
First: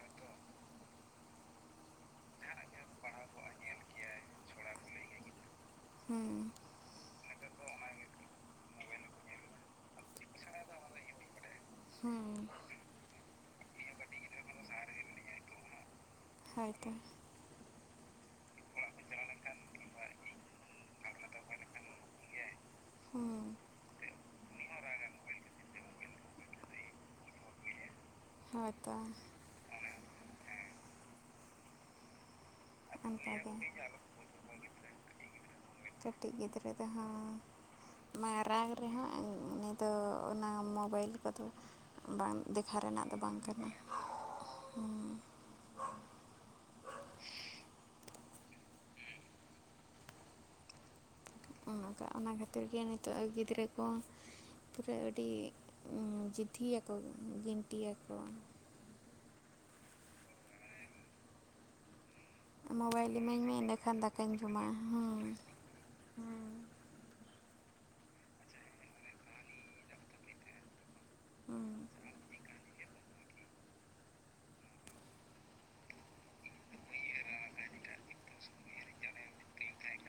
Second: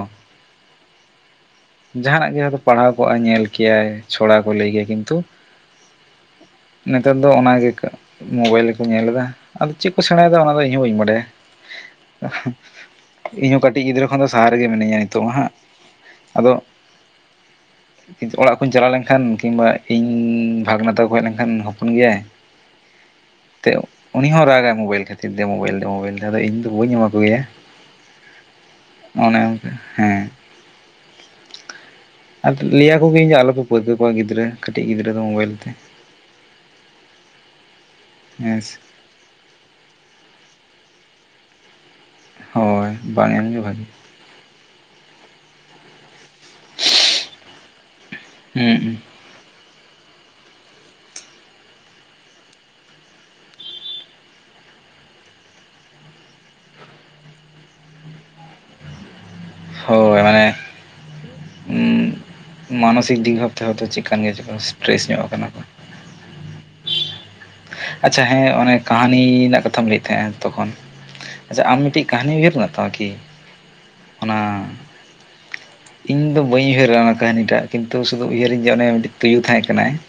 Speaker 1: ᱡᱟᱦᱟᱱᱟᱜ ᱜᱮ ᱦᱚᱭ ᱯᱟᱲᱦᱟᱣ ᱠᱚᱜᱼᱟᱭ ᱧᱮᱞ ᱠᱮᱭᱟᱭ ᱪᱷᱚᱲᱟ ᱠᱚ ᱞᱟᱹᱭ ᱠᱮᱭᱟ ᱠᱤᱱᱛᱩ
Speaker 2: ᱦᱩᱸ
Speaker 1: ᱱᱮᱛᱟᱨ ᱫᱚ ᱚᱱᱟᱜᱮ ᱢᱳᱵᱟᱭᱤᱞ ᱜᱮᱠᱚ ᱧᱮᱞᱮ ᱫᱟ ᱟᱫᱚ ᱪᱮᱫ ᱠᱚ ᱥᱮᱬᱟᱭᱮᱫᱟ ᱚᱱᱟᱫᱚ ᱤᱧ ᱦᱚᱸ ᱵᱟᱹᱧ ᱵᱟᱰᱟᱭᱟ
Speaker 2: ᱦᱩᱸ
Speaker 1: ᱾ ᱤᱧ ᱦᱚᱸ ᱠᱟᱹᱴᱤᱡ ᱜᱤᱫᱽᱨᱟᱹ ᱠᱷᱚᱱ ᱫᱚ ᱥᱟᱦᱟ ᱨᱮᱜᱮ ᱢᱤᱱᱟᱹᱧᱟ ᱱᱤᱛᱳᱜ ᱦᱟᱸᱜ ᱟᱫᱚ
Speaker 2: ᱦᱳᱭᱛᱚ [INAUDIBLE]
Speaker 1: ᱚᱲᱟᱜ ᱠᱩᱧ ᱪᱟᱞᱟᱣ ᱞᱮᱱᱠᱷᱟᱱ ᱠᱤᱢᱵᱟ ᱤᱧ ᱵᱷᱟᱜᱽᱱᱟ ᱛᱟᱠᱚ ᱠᱚ ᱦᱮᱡᱽ ᱞᱮᱱᱠᱷᱟᱱ ᱦᱚᱯᱚᱱ ᱜᱮᱭᱟᱭ
Speaker 2: ᱦᱩᱸ
Speaker 1: ᱩᱱᱤ ᱦᱚᱸ ᱨᱟᱜᱟᱭ ᱢᱳᱵᱟᱭᱤᱞ ᱠᱷᱟᱹᱛᱤᱨ ᱛᱮ ᱫᱮ ᱢᱳᱚᱵᱟᱭᱤᱞ ᱫᱮ ᱢᱳᱚᱵᱟᱭᱤᱞ ᱟᱫᱚ ᱤᱧ ᱫᱚ ᱵᱟᱹᱧ ᱮᱢᱟ ᱠᱚ ᱜᱮᱭᱟ ᱚᱱᱮ
Speaker 2: ᱦ ᱦᱮᱸ [INAUDIBLE]
Speaker 1: ᱟᱨ ᱞᱟᱹᱭᱟ ᱠᱚᱜᱮᱧ ᱡᱮ
Speaker 2: ᱚᱱᱠᱟᱜᱮ
Speaker 1: ᱟᱞᱚᱯᱮ ᱯᱟᱹᱨᱠᱟᱹ ᱠᱚᱣᱟ ᱜᱤᱫᱽᱨᱟᱹ ᱠᱟᱹᱴᱤᱡ ᱜᱤᱫᱽᱨᱟᱹ ᱫᱚ ᱢᱳᱵᱟᱭᱤᱞ ᱛᱮ
Speaker 2: ᱠᱟᱹᱴᱤᱡ ᱜᱤᱫᱽᱨᱟᱹ ᱫᱚᱦᱚᱸ
Speaker 1: ᱦᱮᱸ
Speaker 2: ᱢᱟᱨᱟᱝ
Speaker 1: ᱥᱮ
Speaker 2: ᱨᱮᱦᱚᱸ ᱛᱚ ᱚᱱᱟ ᱢᱚᱵᱟᱭᱤᱞ ᱠᱚᱫᱚ ᱵᱟᱝ ᱫᱮᱠᱷᱟ
Speaker 1: ᱦᱳᱭ
Speaker 2: ᱨᱮᱱᱟᱜ ᱫᱚ ᱵᱟᱝ
Speaker 1: ᱮᱢᱜᱮ
Speaker 2: ᱠᱟᱱᱟ
Speaker 1: ᱵᱷᱟᱜᱤ
Speaker 2: ᱾
Speaker 1: ᱦᱮᱸᱸ
Speaker 2: ᱚᱱᱠᱟ ᱚᱱᱟ ᱠᱷᱟᱹᱛᱤᱨ ᱜᱮ ᱱᱤᱛᱚᱜ ᱜᱤᱫᱽᱨᱟᱹ ᱠᱚ ᱯᱩᱨᱟᱹ ᱟᱹᱰᱤ ᱡᱤᱫᱷᱤᱭᱟᱠᱚ ᱜᱤᱱᱴᱤᱭᱟᱠᱚ ᱾
Speaker 1: ᱦᱳᱭ ᱢᱟᱱᱮ
Speaker 2: ᱢᱳᱵᱟᱭᱤᱞ
Speaker 1: ᱢᱟᱱᱚᱥᱤᱠ ᱫᱤᱠᱽ
Speaker 2: ᱤᱢᱟᱹᱧ ᱢᱮ
Speaker 1: ᱵᱷᱟᱵ ᱛᱮ ᱦᱚᱛᱚ
Speaker 2: ᱮᱸᱰᱮᱠᱷᱟᱱ
Speaker 1: ᱪᱮᱫᱠᱟᱱ
Speaker 2: ᱫᱟᱠᱟᱧ
Speaker 1: ᱜᱮᱪᱚ ᱠᱚ
Speaker 2: ᱡᱚᱢᱟ
Speaker 1: ᱥᱴᱨᱮᱥ ᱧᱚᱜ
Speaker 2: ᱦᱮᱸ
Speaker 1: ᱟᱠᱟᱱᱟ ᱠᱚ ᱾
Speaker 2: ᱦᱮᱸ
Speaker 1: ᱟᱪᱪᱷᱟ ᱦᱮᱸ ᱚᱱᱮ ᱠᱟᱹᱦᱱᱤ ᱨᱮᱱᱟᱜ ᱠᱟᱛᱷᱟᱢ ᱞᱟᱹᱭᱮᱫ ᱛᱟᱦᱮᱸᱱᱟ ᱛᱚᱠᱷᱚᱱ ᱟᱪᱪᱷᱟ ᱟᱢ ᱢᱤᱫᱴᱮᱡ ᱠᱟᱹᱦᱱᱤ ᱩᱭᱦᱟᱹᱨ ᱢᱮᱱᱟᱜ ᱛᱟᱢᱟ ᱠᱤ? ᱚᱱᱟ ᱤᱧ ᱫᱚ ᱵᱟᱹᱧ ᱩᱭᱦᱟᱹᱨᱟ ᱚᱱᱟ ᱠᱟᱹᱦᱱᱤᱴᱟᱜ ᱠᱤᱱᱛᱩ ᱥᱩᱫᱩ ᱩᱭᱦᱟᱹᱨᱤᱧ ᱡᱮ ᱚᱱᱮ ᱢᱤᱫᱴᱤᱡ ᱛᱩᱭᱩ ᱛᱟᱦᱮᱸ ᱠᱟᱱᱟᱭ ᱾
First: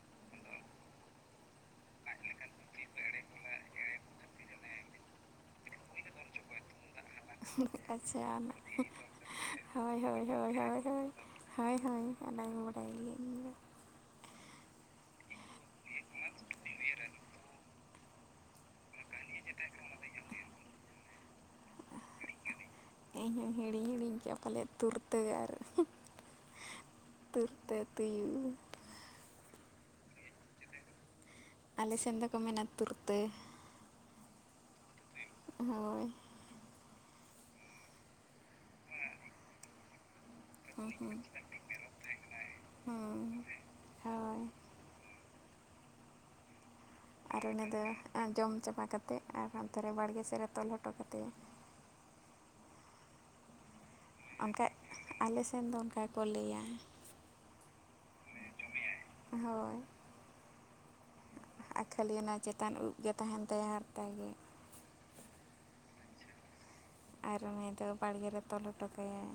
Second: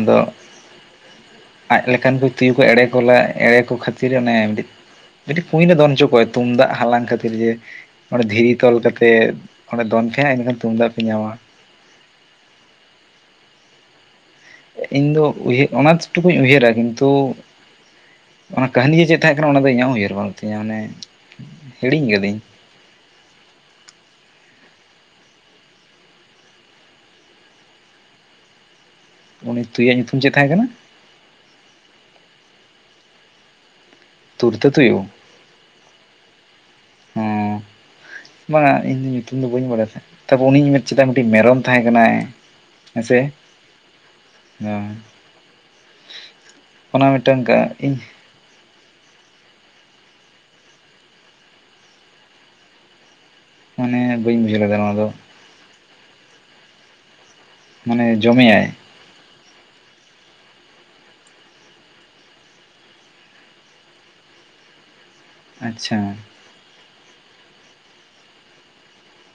Speaker 1: ᱟᱫᱚᱜ ᱟᱡ ᱞᱮᱠᱟᱱ ᱠᱚ ᱛᱩᱭᱩ ᱠᱚ ᱮᱲᱮ ᱠᱚ ᱞᱟᱜ ᱮᱲᱮ ᱠᱚ ᱠᱷᱟᱹᱛᱤᱨ ᱚᱱᱮ ᱢᱤᱫ ᱴᱤᱴᱟᱡ ᱠᱩᱸᱧᱤ ᱨᱮ ᱫᱚᱱ ᱦᱚᱪᱚ ᱠᱚᱟᱭ ᱛᱩᱢᱫᱟᱜ ᱦᱟᱞᱟᱝ ᱠᱷᱟᱹᱛᱤᱨ ᱡᱮ
Speaker 2: ᱟᱪᱪᱷᱟ
Speaker 1: ᱚᱸᱰᱮ ᱫᱷᱤᱨᱤ
Speaker 2: ᱚᱱᱟ
Speaker 1: ᱛᱚᱞ ᱠᱟᱛᱮᱜ ᱚᱸᱰᱮ ᱫᱚᱱ ᱯᱮ ᱮᱸᱰᱮ ᱠᱷᱟᱱ ᱛᱩᱢᱫᱟᱜ ᱯᱮ ᱧᱟᱢᱟ
Speaker 2: ᱦᱟᱭ ᱦᱟᱭ ᱚᱱᱟᱜᱮ ᱵᱟᱰᱟᱭ ᱜᱮᱭᱟ ᱤᱧ ᱫᱚ
Speaker 1: ᱤᱧ ᱫᱚ ᱩᱭ ᱚᱱᱟ ᱴᱩᱠᱩᱧ ᱩᱭᱦᱟᱹᱨᱟ ᱠᱤᱱᱛᱩ ᱠᱟᱹᱦᱱᱤ ᱜᱮ ᱪᱮᱫ ᱛᱟᱦᱮᱸᱜ ᱠᱟᱱᱟ ᱚᱱᱟ ᱫᱚ ᱤᱧᱟᱹᱜ ᱦᱚᱸ ᱩᱭᱦᱟᱹᱨ ᱵᱟᱝ ᱛᱤᱧᱟᱹ ᱢᱟᱱᱮ ᱦᱤᱲᱤᱧ ᱠᱟᱹᱫᱟᱹᱧ
Speaker 2: ᱤᱧ ᱦᱚᱸᱧ ᱦᱤᱲᱤᱧ ᱦᱤᱲᱤᱧ ᱠᱮᱭᱟ ᱯᱟᱞᱮᱫ ᱛᱩᱨᱛᱟᱹ ᱜᱟᱨ ᱛᱩᱨᱛᱮ ᱛᱩᱭᱩ
Speaker 1: ᱩᱱᱤ ᱛᱩᱭᱣᱟᱜ ᱧᱩᱛᱩᱢ ᱪᱮᱫ ᱛᱟᱦᱮᱸ ᱠᱟᱱᱟ
Speaker 2: ᱟᱞᱮ ᱥᱮᱱ ᱫᱚᱠᱚ ᱢᱮᱱᱟ ᱛᱩᱨᱛᱟᱹ
Speaker 1: ᱛᱩᱨᱛᱟᱹ ᱛᱩᱭᱩ
Speaker 2: ᱦᱳᱭ
Speaker 1: ᱦᱮᱸ ᱵᱟᱝᱟ ᱤᱧ ᱫᱚ ᱧᱩᱛᱩᱢ ᱫᱚ ᱵᱟᱹᱧ ᱵᱟᱲᱟᱭ ᱛᱟᱦᱮᱸᱫ ᱛᱟᱯᱚᱨ ᱩᱱᱤᱧ ᱢᱮᱱ ᱪᱮᱫᱟ
Speaker 2: ᱦᱳᱭ
Speaker 1: ᱢᱤᱫᱴᱤᱡ ᱢᱮᱨᱚᱢ ᱛᱟᱦᱮᱸ ᱠᱟᱱᱟᱭ ᱦᱮᱸᱥᱮ
Speaker 2: [INAUDIBLE]
Speaker 1: ᱚᱱᱟ ᱢᱤᱫᱴᱟᱝ
Speaker 2: ᱟᱨ ᱩᱱᱩᱫᱚ
Speaker 1: ᱤᱧ
Speaker 2: ᱟᱸᱡᱚᱢ ᱪᱟᱵᱟ ᱠᱟᱛᱮᱫ ᱟᱨ ᱦᱟᱱᱛᱮ ᱨᱮ ᱵᱟᱲᱜᱮ ᱥᱮᱫ ᱨᱮ ᱛᱚᱞ ᱦᱚᱴᱚ ᱠᱟᱫᱮᱭᱟ
Speaker 1: ᱢᱟᱱᱮ ᱵᱟᱹᱧ ᱵᱩᱡᱷᱟᱹᱣ
Speaker 2: ᱚᱱᱠᱟᱡ
Speaker 1: ᱞᱮᱫᱟ ᱱᱚᱣᱟ ᱫᱚ
Speaker 2: ᱟᱞᱮ ᱥᱮᱱ ᱫᱚ ᱚᱱᱠᱟ ᱜᱮ ᱠᱚ ᱞᱟᱹᱭᱟ
Speaker 1: ᱢᱟᱱᱮ ᱡᱚᱢᱭᱟᱭ
Speaker 2: ᱦᱳᱭ ᱟᱨ ᱠᱷᱟᱹᱞᱤᱭ ᱚᱱᱟ ᱪᱮᱛᱟᱱ ᱩᱵᱼᱜᱮ ᱛᱟᱦᱮᱱ ᱛᱟᱭᱟ ᱦᱟᱨᱛᱟ ᱜᱮ
Speaker 1: ᱟᱪᱪᱷᱟ
Speaker 2: ᱟᱨ ᱩᱱᱩᱫᱚ ᱵᱟᱲᱜᱮ ᱛᱚᱞ ᱦᱚᱴᱚ ᱠᱟᱭᱟᱭ